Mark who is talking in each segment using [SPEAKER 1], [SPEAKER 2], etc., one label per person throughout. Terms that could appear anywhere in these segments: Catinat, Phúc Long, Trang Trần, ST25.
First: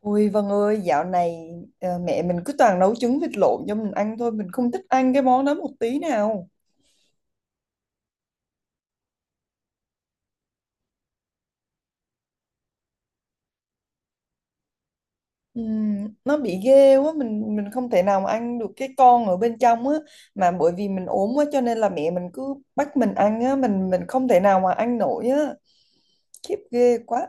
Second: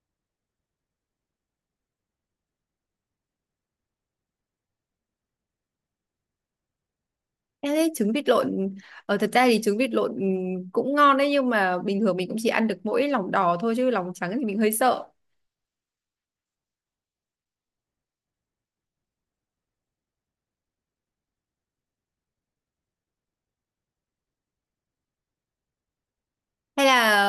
[SPEAKER 1] Ôi Vân ơi, dạo này mẹ mình cứ toàn nấu trứng vịt lộn cho mình ăn thôi, mình không thích ăn cái món đó một tí nào.
[SPEAKER 2] Em thấy trứng vịt lộn thật ra thì trứng vịt lộn cũng ngon đấy nhưng mà bình thường mình cũng chỉ ăn được mỗi lòng đỏ thôi chứ lòng trắng thì mình hơi sợ.
[SPEAKER 1] Nó bị ghê quá, mình không thể nào mà ăn được cái con ở bên trong á, mà bởi vì mình ốm quá cho nên là mẹ mình cứ bắt mình ăn á, mình không thể nào mà ăn nổi á, khiếp
[SPEAKER 2] Hay
[SPEAKER 1] ghê
[SPEAKER 2] là
[SPEAKER 1] quá.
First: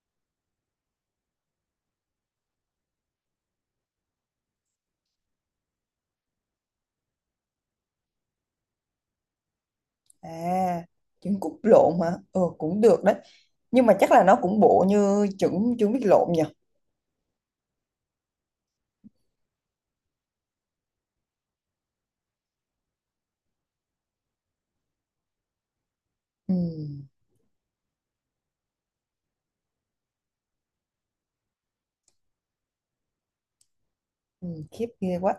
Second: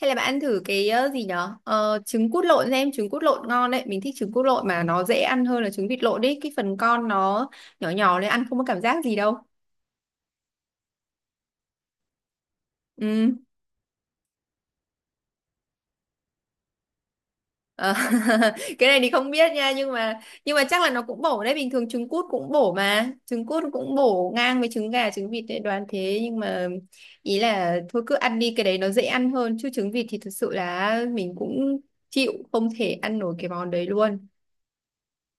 [SPEAKER 2] hay là bạn ăn thử cái gì nhở? Ờ, trứng cút lộn xem, trứng cút lộn ngon đấy. Mình thích trứng cút lộn mà nó dễ ăn hơn là trứng vịt lộn đấy. Cái phần con nó nhỏ nhỏ nên ăn không có cảm giác gì đâu.
[SPEAKER 1] À, trứng cút lộn hả? Ờ, cũng được đấy,
[SPEAKER 2] Ừ.
[SPEAKER 1] nhưng mà chắc là nó cũng bộ như trứng trứng vịt lộn nhỉ?
[SPEAKER 2] Ờ, cái này thì không biết nha nhưng mà chắc là nó cũng bổ đấy, bình thường trứng cút cũng bổ mà trứng cút cũng bổ ngang với trứng gà trứng vịt đấy, đoán thế. Nhưng mà
[SPEAKER 1] Ừm.
[SPEAKER 2] ý là thôi cứ ăn đi, cái đấy nó dễ ăn hơn chứ trứng vịt thì thực sự là mình cũng chịu, không thể ăn nổi cái món đấy luôn.
[SPEAKER 1] Ừ, khiếp ghê quá.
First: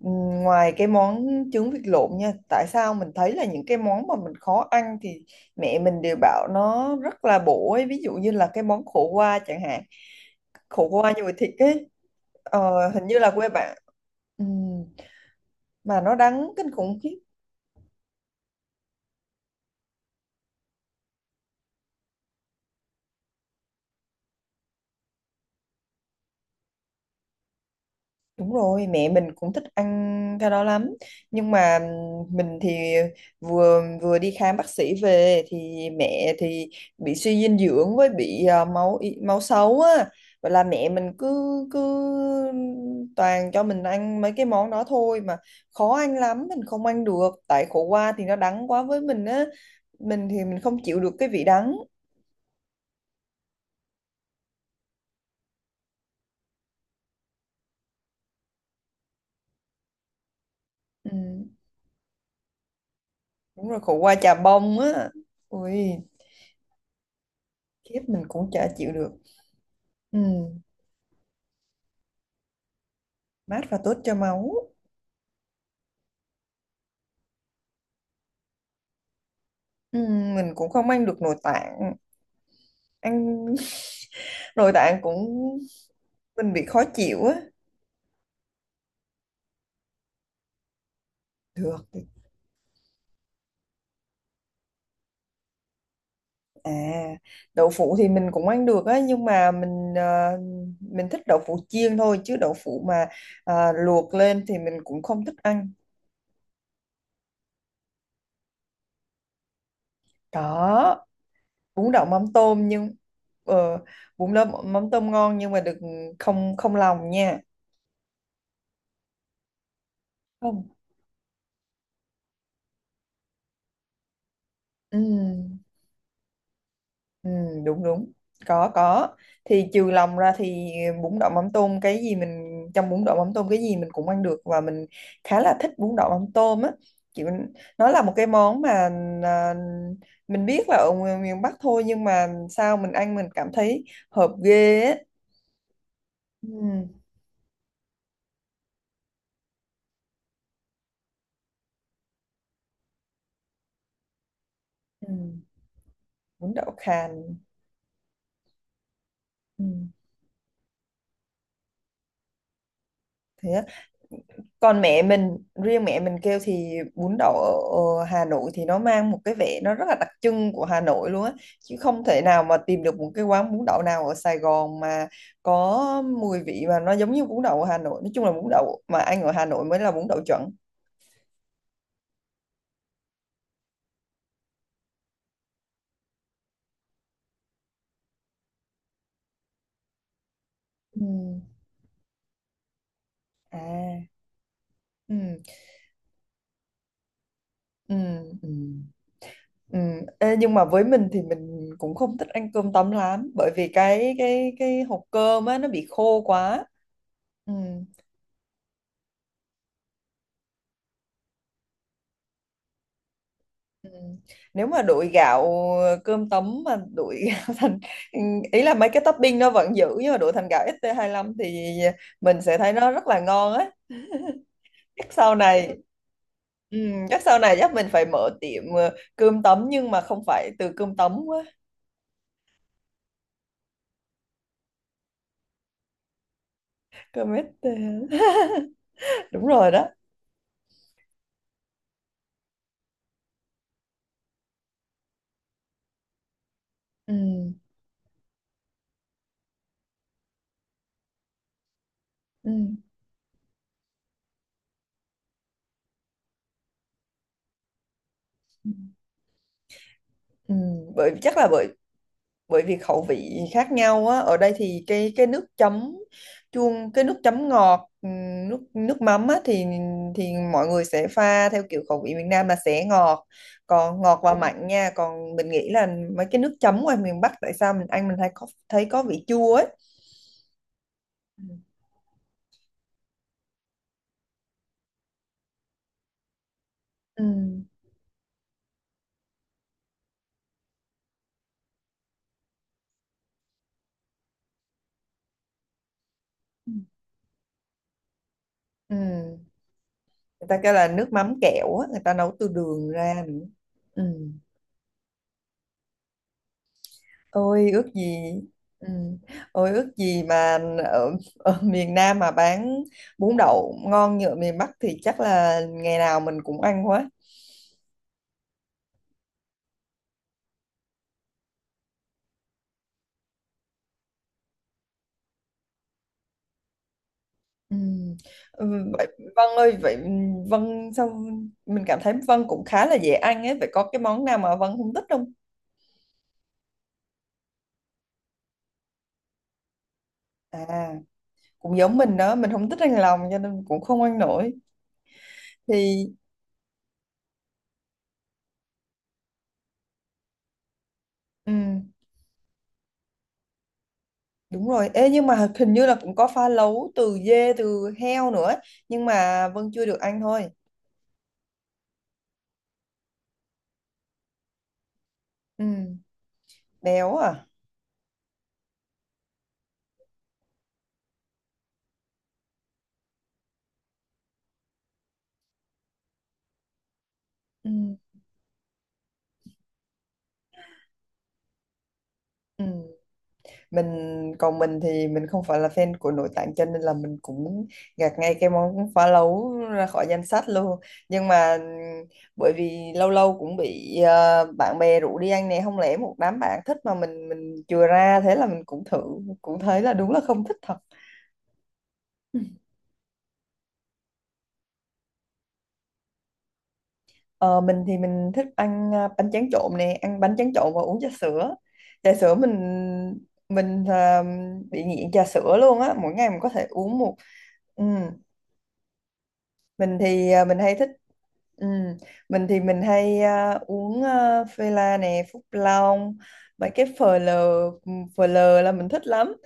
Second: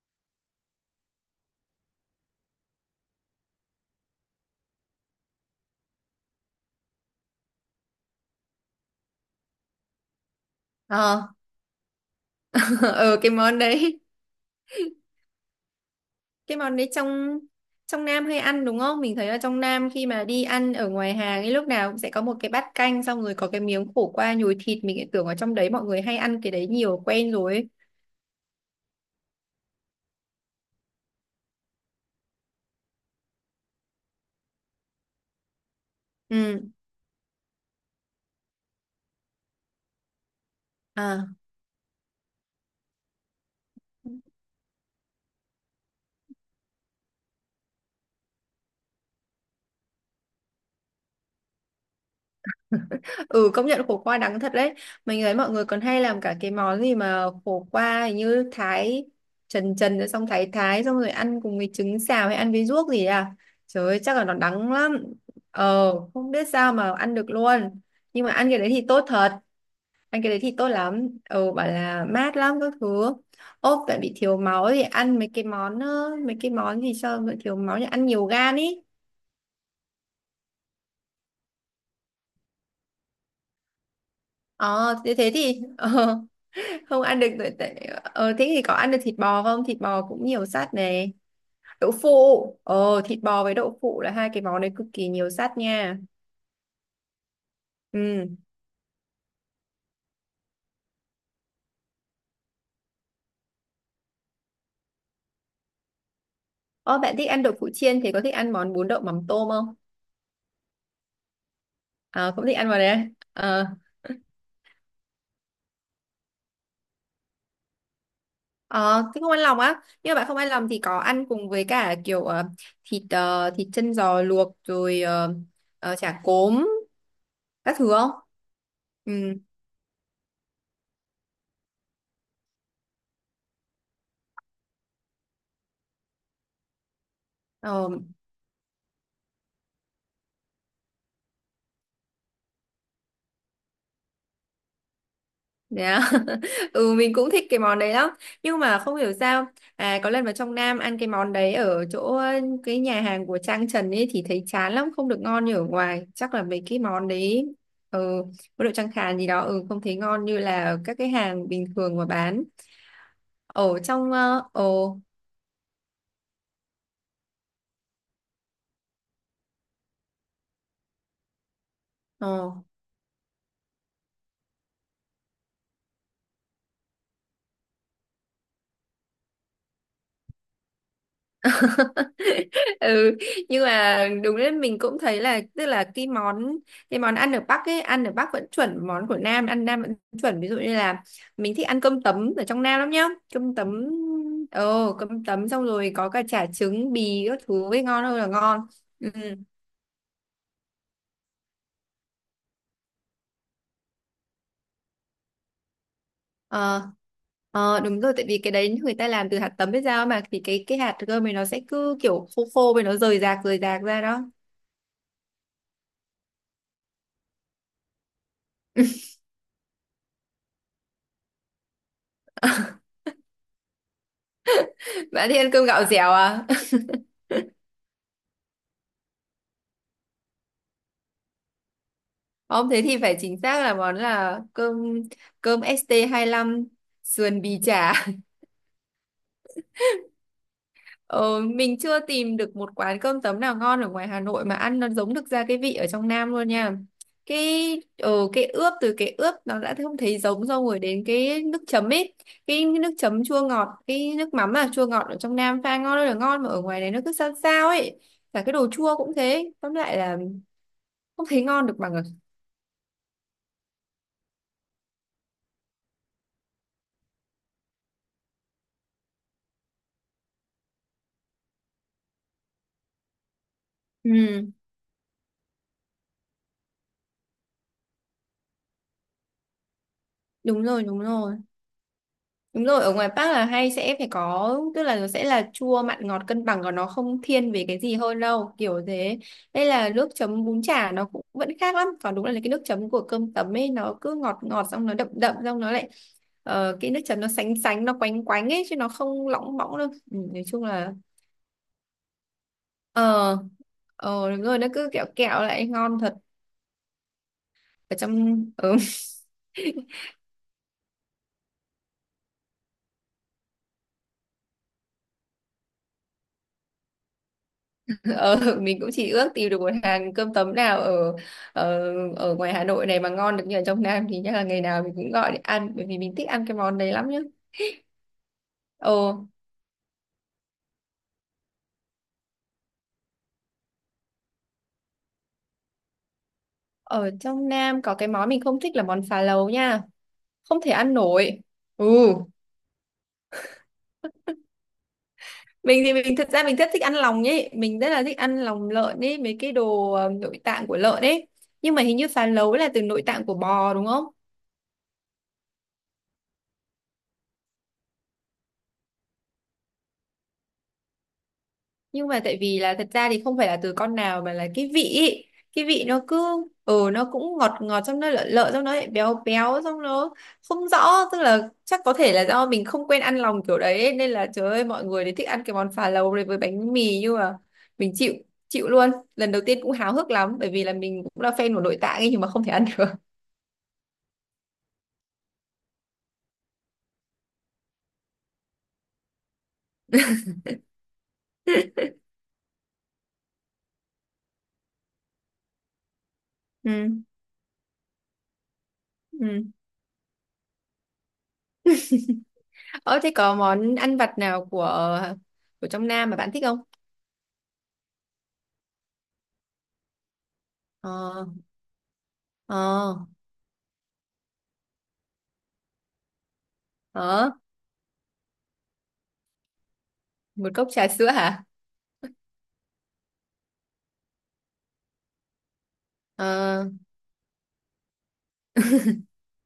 [SPEAKER 1] Ừ, ngoài cái món trứng vịt lộn nha, tại sao mình thấy là những cái món mà mình khó ăn thì mẹ mình đều bảo nó rất là bổ ấy, ví dụ như là cái món khổ qua chẳng hạn, khổ qua
[SPEAKER 2] ờ
[SPEAKER 1] nhồi thịt ấy, hình
[SPEAKER 2] ờ
[SPEAKER 1] như là
[SPEAKER 2] cái
[SPEAKER 1] quê
[SPEAKER 2] món
[SPEAKER 1] bạn,
[SPEAKER 2] đấy
[SPEAKER 1] ừ, mà nó đắng
[SPEAKER 2] cái
[SPEAKER 1] kinh
[SPEAKER 2] món đấy
[SPEAKER 1] khủng khiếp.
[SPEAKER 2] trong trong Nam hay ăn đúng không? Mình thấy là trong Nam khi mà đi ăn ở ngoài hàng ấy lúc nào cũng sẽ có một cái bát canh, xong rồi có cái miếng khổ qua nhồi thịt, mình lại tưởng ở trong đấy mọi người hay ăn cái đấy nhiều quen rồi ấy.
[SPEAKER 1] Đúng rồi, mẹ mình cũng thích ăn cái đó lắm. Nhưng mà mình thì vừa vừa đi khám bác sĩ về thì mẹ
[SPEAKER 2] Ừ.
[SPEAKER 1] thì bị suy dinh dưỡng với bị máu xấu á. Vậy là mẹ mình
[SPEAKER 2] À.
[SPEAKER 1] cứ cứ toàn cho mình ăn mấy cái món đó thôi mà khó ăn lắm, mình không ăn được. Tại khổ qua thì nó đắng quá với mình á. Mình thì mình không chịu được cái vị đắng.
[SPEAKER 2] Ừ, công nhận khổ qua đắng thật đấy. Mình thấy mọi người còn hay làm cả cái món gì mà khổ qua hình như thái trần trần rồi xong thái thái xong rồi
[SPEAKER 1] Ừ,
[SPEAKER 2] ăn cùng với trứng xào hay ăn với ruốc gì à.
[SPEAKER 1] đúng rồi,
[SPEAKER 2] Trời
[SPEAKER 1] khổ
[SPEAKER 2] ơi,
[SPEAKER 1] qua
[SPEAKER 2] chắc là
[SPEAKER 1] chà
[SPEAKER 2] nó đắng
[SPEAKER 1] bông
[SPEAKER 2] lắm.
[SPEAKER 1] á. Ui,
[SPEAKER 2] Ờ không biết sao mà ăn được luôn.
[SPEAKER 1] khiếp mình
[SPEAKER 2] Nhưng mà ăn
[SPEAKER 1] cũng
[SPEAKER 2] cái
[SPEAKER 1] chả
[SPEAKER 2] đấy thì
[SPEAKER 1] chịu
[SPEAKER 2] tốt
[SPEAKER 1] được.
[SPEAKER 2] thật, ăn cái đấy
[SPEAKER 1] Ừ.
[SPEAKER 2] thì tốt lắm. Ừ, bảo là mát lắm các thứ.
[SPEAKER 1] Mát và
[SPEAKER 2] Ốp
[SPEAKER 1] tốt
[SPEAKER 2] tại bị
[SPEAKER 1] cho
[SPEAKER 2] thiếu
[SPEAKER 1] máu.
[SPEAKER 2] máu thì ăn mấy cái món mấy cái món gì cho bị thiếu máu thì ăn nhiều gan ý.
[SPEAKER 1] Mình cũng không ăn được nội tạng, ăn nội
[SPEAKER 2] Ờ
[SPEAKER 1] tạng
[SPEAKER 2] thế
[SPEAKER 1] cũng
[SPEAKER 2] thế thì ờ,
[SPEAKER 1] mình bị khó
[SPEAKER 2] không ăn
[SPEAKER 1] chịu
[SPEAKER 2] được
[SPEAKER 1] á.
[SPEAKER 2] tại thế thì có ăn được thịt bò không, thịt bò cũng nhiều sắt này,
[SPEAKER 1] được
[SPEAKER 2] đậu
[SPEAKER 1] thì-
[SPEAKER 2] phụ. Ờ Thịt bò với đậu phụ là hai cái món đấy cực kỳ nhiều sắt nha.
[SPEAKER 1] À, đậu phụ thì mình
[SPEAKER 2] Ừ.
[SPEAKER 1] cũng ăn được á, nhưng mà mình thích đậu phụ chiên thôi, chứ đậu phụ mà luộc lên thì mình cũng không thích ăn.
[SPEAKER 2] Ờ bạn thích ăn đậu phụ chiên thì có thích ăn món bún đậu mắm tôm không?
[SPEAKER 1] Có, bún đậu mắm
[SPEAKER 2] À, cũng thích
[SPEAKER 1] tôm,
[SPEAKER 2] ăn vào đấy
[SPEAKER 1] nhưng
[SPEAKER 2] à? Ờ.
[SPEAKER 1] ờ, bún đậu mắm tôm ngon nhưng mà đừng, không không lòng nha.
[SPEAKER 2] Ờ, thế không ăn lòng á, nhưng mà bạn không ăn
[SPEAKER 1] Không.
[SPEAKER 2] lòng thì có ăn cùng với cả kiểu thịt thịt chân giò luộc
[SPEAKER 1] Ừ.
[SPEAKER 2] rồi chả cốm
[SPEAKER 1] Ừ,
[SPEAKER 2] các
[SPEAKER 1] đúng
[SPEAKER 2] thứ không?
[SPEAKER 1] đúng. Có,
[SPEAKER 2] Ừ.
[SPEAKER 1] thì trừ lòng ra thì bún đậu mắm tôm cái gì mình, trong bún đậu mắm tôm cái gì mình cũng ăn được, và mình khá là thích bún đậu mắm tôm á. Chị mình, nó
[SPEAKER 2] ờ
[SPEAKER 1] là một cái món mà à, mình biết là ở miền miền Bắc thôi, nhưng mà sao mình ăn mình cảm thấy hợp ghê á.
[SPEAKER 2] yeah.
[SPEAKER 1] Ừ,
[SPEAKER 2] Ừ, mình cũng thích cái món đấy lắm nhưng mà không hiểu sao, à có lần vào trong Nam ăn cái món đấy ở chỗ cái nhà hàng của Trang Trần ấy thì thấy chán lắm, không
[SPEAKER 1] ừ,
[SPEAKER 2] được ngon như ở ngoài. Chắc là
[SPEAKER 1] bún
[SPEAKER 2] mấy
[SPEAKER 1] đậu
[SPEAKER 2] cái món
[SPEAKER 1] khàn.
[SPEAKER 2] đấy ừ có độ Trang Khàn gì đó.
[SPEAKER 1] Ừ.
[SPEAKER 2] Ừ, không thấy ngon như là các cái hàng bình thường mà bán.
[SPEAKER 1] Thế á.
[SPEAKER 2] Ổ trong
[SPEAKER 1] Còn
[SPEAKER 2] ồ
[SPEAKER 1] mẹ mình Riêng mẹ mình kêu thì bún đậu ở ở Hà Nội thì nó mang một cái vẻ, nó rất là đặc trưng của Hà Nội luôn á, chứ không thể
[SPEAKER 2] ồ.
[SPEAKER 1] nào mà tìm được một cái quán bún đậu nào ở Sài Gòn mà có mùi vị mà nó giống như bún đậu ở Hà Nội. Nói chung là bún đậu mà ăn ở Hà Nội mới là bún đậu chuẩn.
[SPEAKER 2] Ừ, nhưng mà đúng đấy, mình cũng thấy là tức là cái món ăn ở Bắc ấy, ăn ở Bắc vẫn chuẩn, món của Nam ăn Nam vẫn chuẩn. Ví dụ như
[SPEAKER 1] Ừ.
[SPEAKER 2] là mình thích ăn cơm tấm ở trong Nam lắm nhá, cơm
[SPEAKER 1] À
[SPEAKER 2] tấm. Ồ, cơm
[SPEAKER 1] ừ.
[SPEAKER 2] tấm xong rồi có cả chả trứng bì các thứ ấy,
[SPEAKER 1] Ừ.
[SPEAKER 2] ngon hơn là
[SPEAKER 1] Ừ.
[SPEAKER 2] ngon. Ừ.
[SPEAKER 1] Ừ. Ê, nhưng mà với mình thì mình cũng không thích ăn cơm tấm lắm, bởi vì cái hộp cơm á nó bị khô quá.
[SPEAKER 2] ờ
[SPEAKER 1] Ừ.
[SPEAKER 2] Ờ đúng rồi, tại vì cái đấy người ta làm từ hạt tấm, biết sao mà, thì cái hạt cơm này nó sẽ cứ kiểu khô khô với nó rời rạc
[SPEAKER 1] Ừ.
[SPEAKER 2] ra đó.
[SPEAKER 1] Nếu mà đổi gạo ờ, Cơm tấm mà đổi gạo thành, ý là mấy cái topping nó vẫn giữ nhưng mà đổi thành gạo ST lăm thì mình sẽ thấy nó rất là ngon á. Chắc
[SPEAKER 2] Bạn
[SPEAKER 1] sau
[SPEAKER 2] thì ăn cơm
[SPEAKER 1] này,
[SPEAKER 2] gạo dẻo à?
[SPEAKER 1] ừ, chắc sau này chắc mình phải mở tiệm cơm tấm nhưng mà không phải từ cơm tấm quá.
[SPEAKER 2] Không, thế thì phải chính xác là món là cơm cơm ST25
[SPEAKER 1] Cơm
[SPEAKER 2] sườn bì
[SPEAKER 1] ST
[SPEAKER 2] chả.
[SPEAKER 1] đúng rồi đó.
[SPEAKER 2] Ờ, mình chưa tìm được một quán cơm tấm nào ngon ở ngoài Hà Nội mà ăn nó giống được ra cái vị ở trong Nam luôn nha.
[SPEAKER 1] Ừ.
[SPEAKER 2] Cái ờ, cái ướp từ cái ướp nó đã không thấy giống, xong rồi đến cái nước chấm ấy,
[SPEAKER 1] Ừ.
[SPEAKER 2] cái nước chấm chua ngọt, cái nước mắm là chua ngọt ở trong Nam pha ngon ơi là ngon mà ở ngoài này nó cứ sao sao ấy. Cả cái đồ chua cũng thế, tóm lại là
[SPEAKER 1] Ừ. bởi
[SPEAKER 2] không
[SPEAKER 1] chắc
[SPEAKER 2] thấy
[SPEAKER 1] là
[SPEAKER 2] ngon
[SPEAKER 1] bởi
[SPEAKER 2] được bằng ở.
[SPEAKER 1] Bởi vì khẩu vị khác nhau á. Ở đây thì cái nước chấm, chuông, cái nước chấm ngọt, nước nước mắm á thì mọi người sẽ pha theo kiểu khẩu vị miền Nam là sẽ ngọt, còn ngọt và Ừ.
[SPEAKER 2] Ừ,
[SPEAKER 1] Mặn nha, còn mình nghĩ là mấy cái nước chấm ngoài miền Bắc tại sao mình ăn mình thấy có, thấy có vị chua ấy.
[SPEAKER 2] đúng rồi, đúng rồi.
[SPEAKER 1] Ừ.
[SPEAKER 2] Đúng rồi, ở ngoài Bắc là hay sẽ phải có, tức là nó sẽ là chua mặn ngọt cân bằng còn nó không
[SPEAKER 1] Ừ.
[SPEAKER 2] thiên về cái gì hơn đâu, kiểu thế. Đây là nước chấm bún chả nó cũng vẫn khác lắm, còn đúng là cái nước chấm của cơm tấm ấy nó cứ ngọt ngọt xong nó đậm đậm xong nó lại
[SPEAKER 1] Ừ.
[SPEAKER 2] cái nước chấm nó sánh sánh nó quánh quánh ấy chứ nó
[SPEAKER 1] Ừ.
[SPEAKER 2] không lỏng bõng đâu. Ừ, nói
[SPEAKER 1] Người ta
[SPEAKER 2] chung
[SPEAKER 1] kêu là
[SPEAKER 2] là
[SPEAKER 1] nước mắm kẹo á, người ta nấu từ đường ra
[SPEAKER 2] ờ
[SPEAKER 1] nữa. Ừ.
[SPEAKER 2] đúng rồi, nó cứ kẹo kẹo lại ngon thật.
[SPEAKER 1] Ôi ước
[SPEAKER 2] Ở
[SPEAKER 1] gì.
[SPEAKER 2] trong. Ừ.
[SPEAKER 1] Ừ. Ôi ước gì mà ở, ở miền Nam mà bán bún đậu ngon như ở miền Bắc thì chắc là ngày nào mình cũng ăn quá.
[SPEAKER 2] Ờ, mình cũng chỉ ước tìm được một hàng cơm tấm nào ở ở ở ngoài Hà Nội này mà ngon được như ở trong Nam thì chắc là ngày nào mình cũng gọi để ăn, bởi vì mình thích ăn cái món đấy lắm nhá.
[SPEAKER 1] Ừ. Ừ, vậy,
[SPEAKER 2] Ồ,
[SPEAKER 1] Vân ơi, vậy Vân sao mình cảm thấy Vân cũng khá là dễ ăn ấy, vậy có cái món nào mà Vân không thích không?
[SPEAKER 2] ở trong Nam có cái món mình không thích là món phá lấu nha, không thể
[SPEAKER 1] À,
[SPEAKER 2] ăn nổi.
[SPEAKER 1] cũng
[SPEAKER 2] Ừ,
[SPEAKER 1] giống mình đó, mình không thích ăn lòng cho nên cũng không ăn nổi.
[SPEAKER 2] mình thì
[SPEAKER 1] Thì
[SPEAKER 2] mình thật ra mình rất thích ăn lòng ấy, mình rất là thích ăn lòng lợn ấy, mấy cái đồ nội tạng của lợn ấy.
[SPEAKER 1] ừ,
[SPEAKER 2] Nhưng mà hình như phá lấu là từ nội tạng của bò đúng không?
[SPEAKER 1] đúng rồi. Ê, nhưng mà hình như là cũng có pha lấu từ dê từ heo nữa, nhưng mà Vân chưa được ăn thôi.
[SPEAKER 2] Nhưng mà tại vì là thật ra thì không phải là từ con nào mà là cái vị ý.
[SPEAKER 1] Ừ.
[SPEAKER 2] Cái vị nó cứ ừ nó
[SPEAKER 1] Béo
[SPEAKER 2] cũng
[SPEAKER 1] à.
[SPEAKER 2] ngọt ngọt trong, nó lợ lợ trong, nó lại béo béo trong, nó không rõ. Tức là chắc có thể là do mình không quen ăn lòng kiểu đấy ấy, nên là trời ơi mọi người đấy thích ăn cái món phà lầu này với bánh mì nhưng mà mình
[SPEAKER 1] Ừ.
[SPEAKER 2] chịu chịu luôn. Lần đầu tiên cũng háo hức lắm bởi vì là mình cũng là fan của nội tạng ấy nhưng mà không thể
[SPEAKER 1] Ừ.
[SPEAKER 2] ăn được.
[SPEAKER 1] Mình, còn mình thì mình không phải là fan của nội tạng cho nên là mình cũng gạt ngay cái món phá lấu ra khỏi danh sách luôn. Nhưng mà ừ, bởi vì lâu lâu cũng bị bạn bè rủ đi ăn nè, không lẽ một đám bạn thích mà
[SPEAKER 2] Ừ.
[SPEAKER 1] mình chừa ra, thế là mình cũng thử,
[SPEAKER 2] Ừ.
[SPEAKER 1] cũng thấy là đúng là không thích thật.
[SPEAKER 2] Ờ thế có món ăn vặt nào của trong Nam mà bạn thích không?
[SPEAKER 1] Ờ, mình thì mình thích ăn bánh tráng trộn nè, ăn bánh tráng trộn và uống trà
[SPEAKER 2] Ờ.
[SPEAKER 1] sữa. Trà sữa mình
[SPEAKER 2] Ờ.
[SPEAKER 1] mình à, bị nghiện trà sữa luôn á, mỗi ngày mình có thể uống một,
[SPEAKER 2] Ờ,
[SPEAKER 1] ừ mình thì
[SPEAKER 2] một
[SPEAKER 1] mình
[SPEAKER 2] cốc
[SPEAKER 1] hay
[SPEAKER 2] trà
[SPEAKER 1] thích,
[SPEAKER 2] sữa hả?
[SPEAKER 1] ừ, mình thì mình hay uống phê la nè, Phúc Long,
[SPEAKER 2] Ờ.
[SPEAKER 1] mấy cái phờ lờ, phờ lờ là mình thích lắm.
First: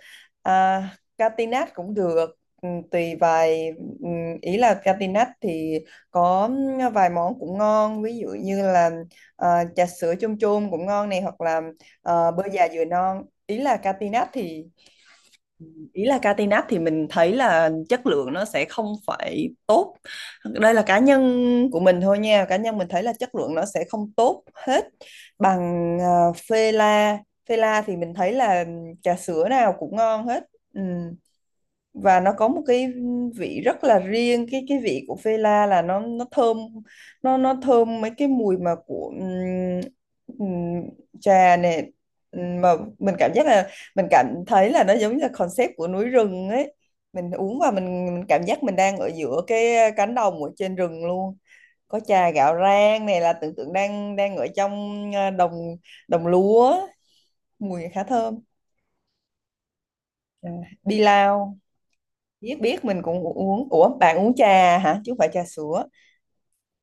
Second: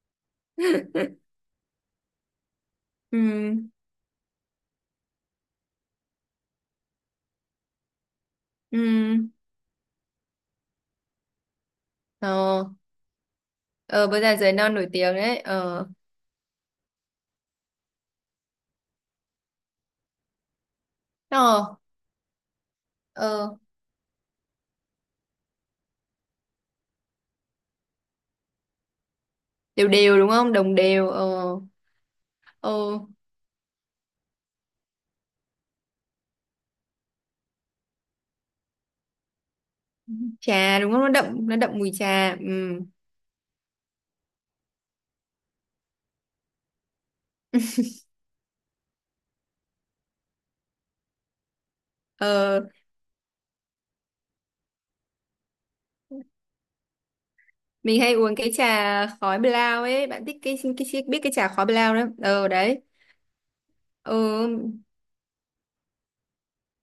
[SPEAKER 1] à, Catinat cũng được, ừ, tùy vài,
[SPEAKER 2] Ừ.
[SPEAKER 1] ừ, ý là Catinat thì có vài món cũng ngon, ví dụ như
[SPEAKER 2] Ừ.
[SPEAKER 1] là trà sữa chôm chôm cũng ngon này, hoặc là bơ
[SPEAKER 2] Ờ.
[SPEAKER 1] già dừa non.
[SPEAKER 2] Ờ bữa giờ giới non nổi tiếng đấy. Ờ.
[SPEAKER 1] Ý là Catinat thì mình thấy là chất lượng nó sẽ không phải tốt, đây là cá nhân
[SPEAKER 2] Ờ.
[SPEAKER 1] của mình thôi nha, cá nhân mình thấy là chất
[SPEAKER 2] Ờ
[SPEAKER 1] lượng nó sẽ không tốt hết bằng uh, phê la phê la thì mình thấy là trà sữa nào
[SPEAKER 2] đều
[SPEAKER 1] cũng
[SPEAKER 2] đều
[SPEAKER 1] ngon
[SPEAKER 2] đúng
[SPEAKER 1] hết.
[SPEAKER 2] không, đồng
[SPEAKER 1] Ừ.
[SPEAKER 2] đều. Ờ.
[SPEAKER 1] Và nó có một cái
[SPEAKER 2] Ờ
[SPEAKER 1] vị rất là riêng, cái vị của phê la là nó thơm, nó thơm mấy cái mùi mà của
[SPEAKER 2] trà
[SPEAKER 1] ừm,
[SPEAKER 2] đúng không, nó đậm,
[SPEAKER 1] trà
[SPEAKER 2] nó đậm mùi
[SPEAKER 1] này.
[SPEAKER 2] trà.
[SPEAKER 1] Mà
[SPEAKER 2] Ừ.
[SPEAKER 1] mình cảm giác là mình cảm thấy là nó giống như là concept của núi rừng ấy, mình uống và mình cảm giác mình đang ở giữa cái cánh đồng ở trên rừng luôn, có trà gạo
[SPEAKER 2] Ờ
[SPEAKER 1] rang này, là tưởng tượng đang đang ở trong đồng đồng lúa, mùi
[SPEAKER 2] mình
[SPEAKER 1] khá
[SPEAKER 2] hay uống
[SPEAKER 1] thơm.
[SPEAKER 2] cái trà khói blau ấy, bạn thích
[SPEAKER 1] À,
[SPEAKER 2] cái
[SPEAKER 1] đi
[SPEAKER 2] biết cái trà
[SPEAKER 1] lao,
[SPEAKER 2] khói blau đó ờ
[SPEAKER 1] biết
[SPEAKER 2] đấy.
[SPEAKER 1] biết mình cũng uống, ủa bạn uống
[SPEAKER 2] Ừ,
[SPEAKER 1] trà hả chứ không phải trà sữa?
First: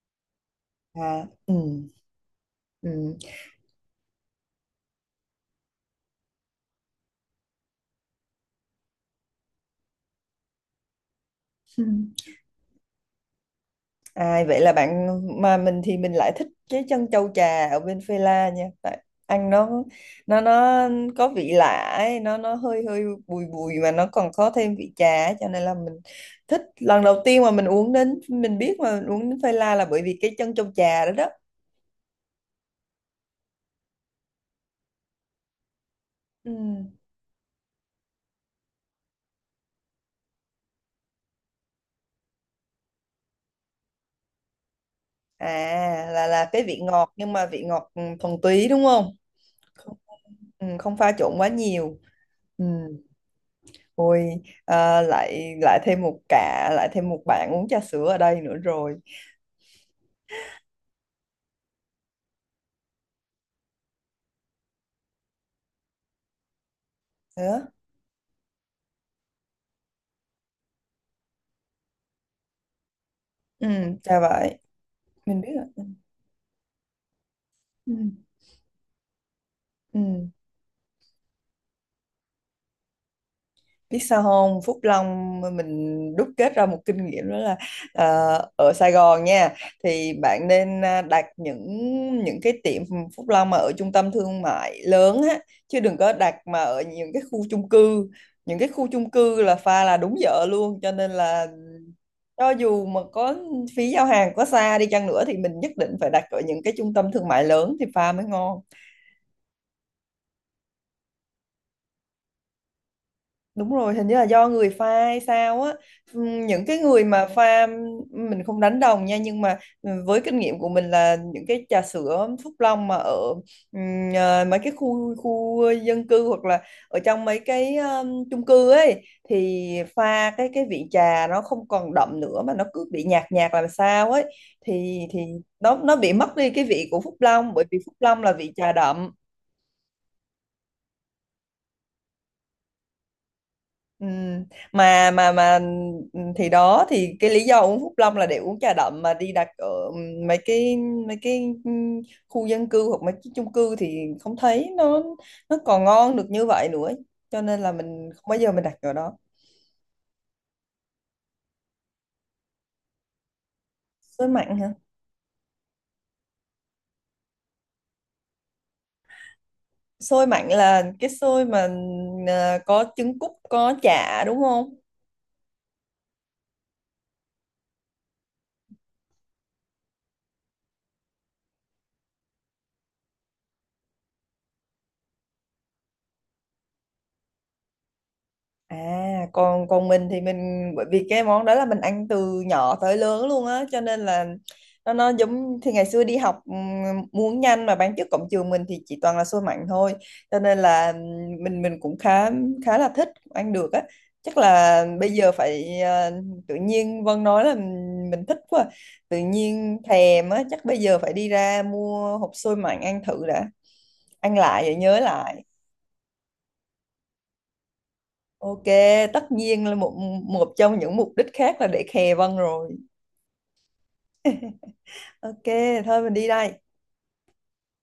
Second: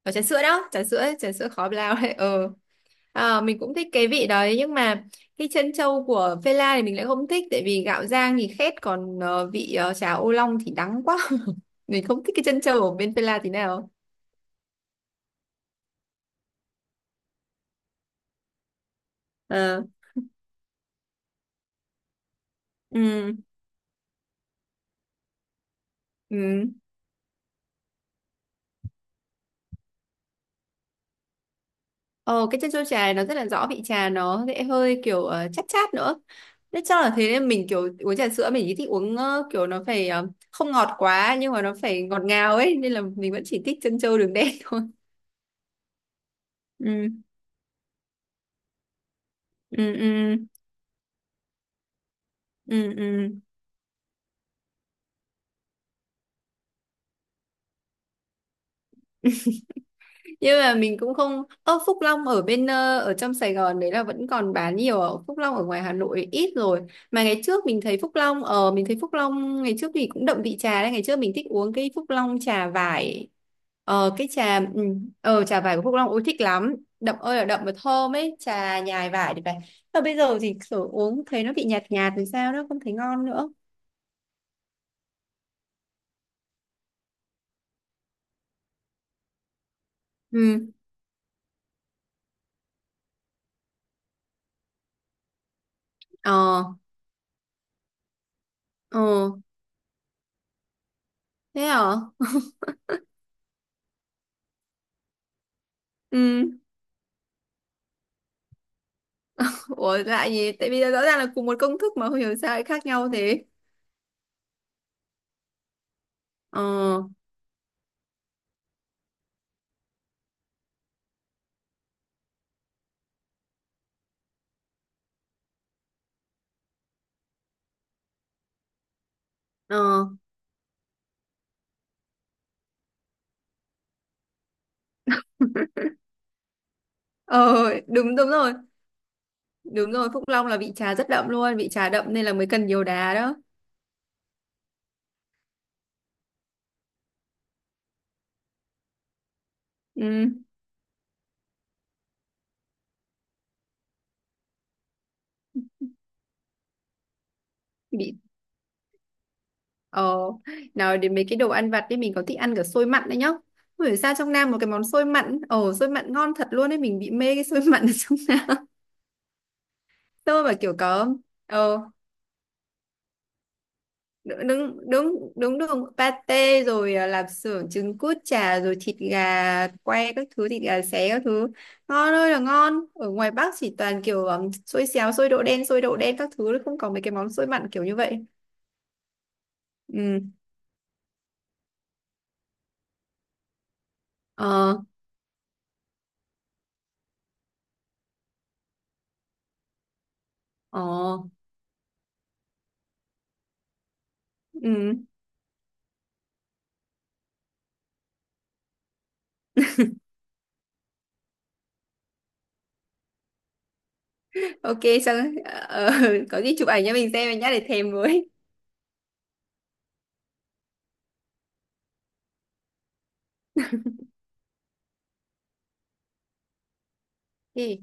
[SPEAKER 2] ờ ở trà sữa đó, trà sữa,
[SPEAKER 1] À
[SPEAKER 2] trà sữa
[SPEAKER 1] ừ.
[SPEAKER 2] khói blau đấy ờ.
[SPEAKER 1] Ừ.
[SPEAKER 2] Ờ, mình cũng thích cái vị đấy nhưng mà cái chân trâu của phê la thì mình lại không thích, tại vì gạo rang thì khét còn vị chả ô long thì đắng quá.
[SPEAKER 1] Ừ.
[SPEAKER 2] Mình không thích cái chân trâu ở bên phê la tí nào.
[SPEAKER 1] Ai vậy là bạn, mà mình thì mình lại thích cái chân châu trà ở bên Phê La nha, tại ăn
[SPEAKER 2] Ờ,
[SPEAKER 1] nó nó có vị lạ ấy, nó hơi hơi
[SPEAKER 2] ừ,
[SPEAKER 1] bùi bùi mà nó còn có thêm vị trà ấy, cho nên là mình thích.
[SPEAKER 2] ừ.
[SPEAKER 1] Lần đầu tiên mà mình uống, đến mình biết mà mình uống đến Phê La là bởi vì cái chân châu trà đó đó.
[SPEAKER 2] Ờ, cái chân trâu trà này nó rất là rõ vị trà, nó sẽ hơi kiểu chát chát nữa.
[SPEAKER 1] Ừ.
[SPEAKER 2] Thế chắc là thế nên mình kiểu uống trà sữa mình chỉ thích uống kiểu nó phải không ngọt quá nhưng mà nó phải ngọt ngào ấy, nên là mình vẫn chỉ thích chân trâu đường đen thôi.
[SPEAKER 1] À, là cái vị ngọt
[SPEAKER 2] Ừ.
[SPEAKER 1] nhưng mà vị ngọt thuần túy đúng không?
[SPEAKER 2] Ừ. Ừ.
[SPEAKER 1] Ừ, không pha trộn quá nhiều. Ừ.
[SPEAKER 2] Ừ. Ừ.
[SPEAKER 1] Ôi, lại lại thêm một cả lại thêm một bạn uống trà sữa ở đây nữa rồi.
[SPEAKER 2] Nhưng mà mình cũng không. Ơ Phúc Long ở bên ở trong Sài Gòn đấy là vẫn còn bán nhiều à? Phúc Long ở ngoài Hà Nội ít rồi mà ngày
[SPEAKER 1] Thế
[SPEAKER 2] trước
[SPEAKER 1] á?
[SPEAKER 2] mình thấy Phúc Long ở, mình thấy Phúc Long ngày trước thì cũng đậm vị trà đấy, ngày trước mình thích uống cái Phúc Long trà vải.
[SPEAKER 1] Ừ,
[SPEAKER 2] Ờ
[SPEAKER 1] chà
[SPEAKER 2] cái
[SPEAKER 1] vậy
[SPEAKER 2] trà
[SPEAKER 1] mình biết
[SPEAKER 2] trà vải của
[SPEAKER 1] rồi.
[SPEAKER 2] Phúc Long ôi thích lắm, đậm ơi là đậm và
[SPEAKER 1] Ừ.
[SPEAKER 2] thơm ấy, trà nhài vải thì phải. Mà bây
[SPEAKER 1] Ừ.
[SPEAKER 2] giờ thì kiểu uống thấy nó bị nhạt nhạt thì sao đó, không thấy ngon nữa.
[SPEAKER 1] Biết sao không, Phúc Long, mình đúc kết ra một kinh nghiệm đó là à, ở Sài Gòn nha, thì bạn
[SPEAKER 2] Ừ.
[SPEAKER 1] nên đặt những cái tiệm Phúc Long mà ở trung tâm thương mại lớn á, chứ đừng có đặt mà
[SPEAKER 2] Ờ.
[SPEAKER 1] ở những cái khu chung cư. Những cái khu
[SPEAKER 2] Ờ
[SPEAKER 1] chung cư là pha là đúng dở luôn, cho nên là
[SPEAKER 2] thế hả.
[SPEAKER 1] cho dù mà có phí giao hàng có xa đi chăng nữa thì mình nhất định phải đặt ở
[SPEAKER 2] Ừ.
[SPEAKER 1] những cái trung tâm thương mại lớn thì pha mới ngon.
[SPEAKER 2] Ủa lạ gì? Tại vì rõ ràng là cùng một công thức mà không hiểu sao lại khác nhau thế.
[SPEAKER 1] Đúng rồi, hình như là do người pha hay sao á. Những cái
[SPEAKER 2] Ờ.
[SPEAKER 1] người mà pha, mình không đánh đồng nha nhưng mà với kinh nghiệm của mình là những cái trà sữa Phúc Long mà ở mấy cái khu khu dân cư, hoặc là ở trong mấy cái chung cư ấy thì
[SPEAKER 2] ờ
[SPEAKER 1] pha cái vị trà nó không còn đậm nữa mà nó cứ bị nhạt nhạt làm sao ấy, thì nó bị mất đi cái vị của Phúc Long,
[SPEAKER 2] ờ,
[SPEAKER 1] bởi vì Phúc
[SPEAKER 2] đúng
[SPEAKER 1] Long
[SPEAKER 2] đúng
[SPEAKER 1] là vị
[SPEAKER 2] rồi.
[SPEAKER 1] trà đậm.
[SPEAKER 2] Đúng rồi, Phúc Long là vị trà rất đậm luôn, vị trà đậm nên là mới cần nhiều đá đó.
[SPEAKER 1] Ừ. Mà thì đó thì cái lý do uống Phúc Long là để uống trà đậm mà đi đặt ở ừ,
[SPEAKER 2] Ừ,
[SPEAKER 1] mấy cái mấy cái khu dân cư hoặc mấy cái chung cư thì không thấy nó còn ngon được như vậy nữa, cho nên là mình
[SPEAKER 2] bị
[SPEAKER 1] không bao giờ mình đặt ở đó.
[SPEAKER 2] ờ nào đến mấy cái đồ ăn vặt đi. Mình có thích ăn cả xôi mặn đấy nhá. Không hiểu sao
[SPEAKER 1] Xôi
[SPEAKER 2] trong Nam
[SPEAKER 1] mặn
[SPEAKER 2] một cái
[SPEAKER 1] hả?
[SPEAKER 2] món xôi mặn, ờ xôi mặn ngon thật luôn đấy, mình bị mê cái xôi mặn ở trong Nam.
[SPEAKER 1] Xôi
[SPEAKER 2] Xôi
[SPEAKER 1] mặn
[SPEAKER 2] mà kiểu
[SPEAKER 1] là cái
[SPEAKER 2] có
[SPEAKER 1] xôi mà
[SPEAKER 2] ờ
[SPEAKER 1] có trứng cút, có chả
[SPEAKER 2] đúng
[SPEAKER 1] đúng không?
[SPEAKER 2] đúng đúng đúng đường pate rồi, à, lạp xưởng trứng cút chả rồi thịt gà quay các thứ, thịt gà xé các thứ ngon ơi là ngon. Ở ngoài Bắc chỉ toàn kiểu xôi xéo xôi đậu đen các thứ, không có mấy cái món xôi mặn kiểu như vậy.
[SPEAKER 1] À, còn còn mình thì
[SPEAKER 2] Ừ.
[SPEAKER 1] mình bởi vì cái món đó là mình ăn từ nhỏ tới lớn luôn á, cho nên là
[SPEAKER 2] ờ
[SPEAKER 1] nó giống. Thì ngày xưa đi học muốn nhanh mà bán trước cổng trường mình thì chỉ toàn là xôi mặn thôi, cho nên là
[SPEAKER 2] ờ
[SPEAKER 1] mình cũng khá, khá là thích ăn được á. Chắc là
[SPEAKER 2] ừ,
[SPEAKER 1] bây giờ phải tự nhiên Vân nói là mình thích quá, tự nhiên thèm á, chắc bây giờ phải đi ra mua hộp xôi mặn ăn thử đã, ăn lại rồi
[SPEAKER 2] ok,
[SPEAKER 1] nhớ
[SPEAKER 2] xong,
[SPEAKER 1] lại.
[SPEAKER 2] ờ, có gì chụp ảnh cho mình xem nhá để thèm với.
[SPEAKER 1] Ok, tất nhiên là một một trong những mục đích khác là để khè Vân rồi. Ok, thôi mình đi đây.
[SPEAKER 2] Ừ.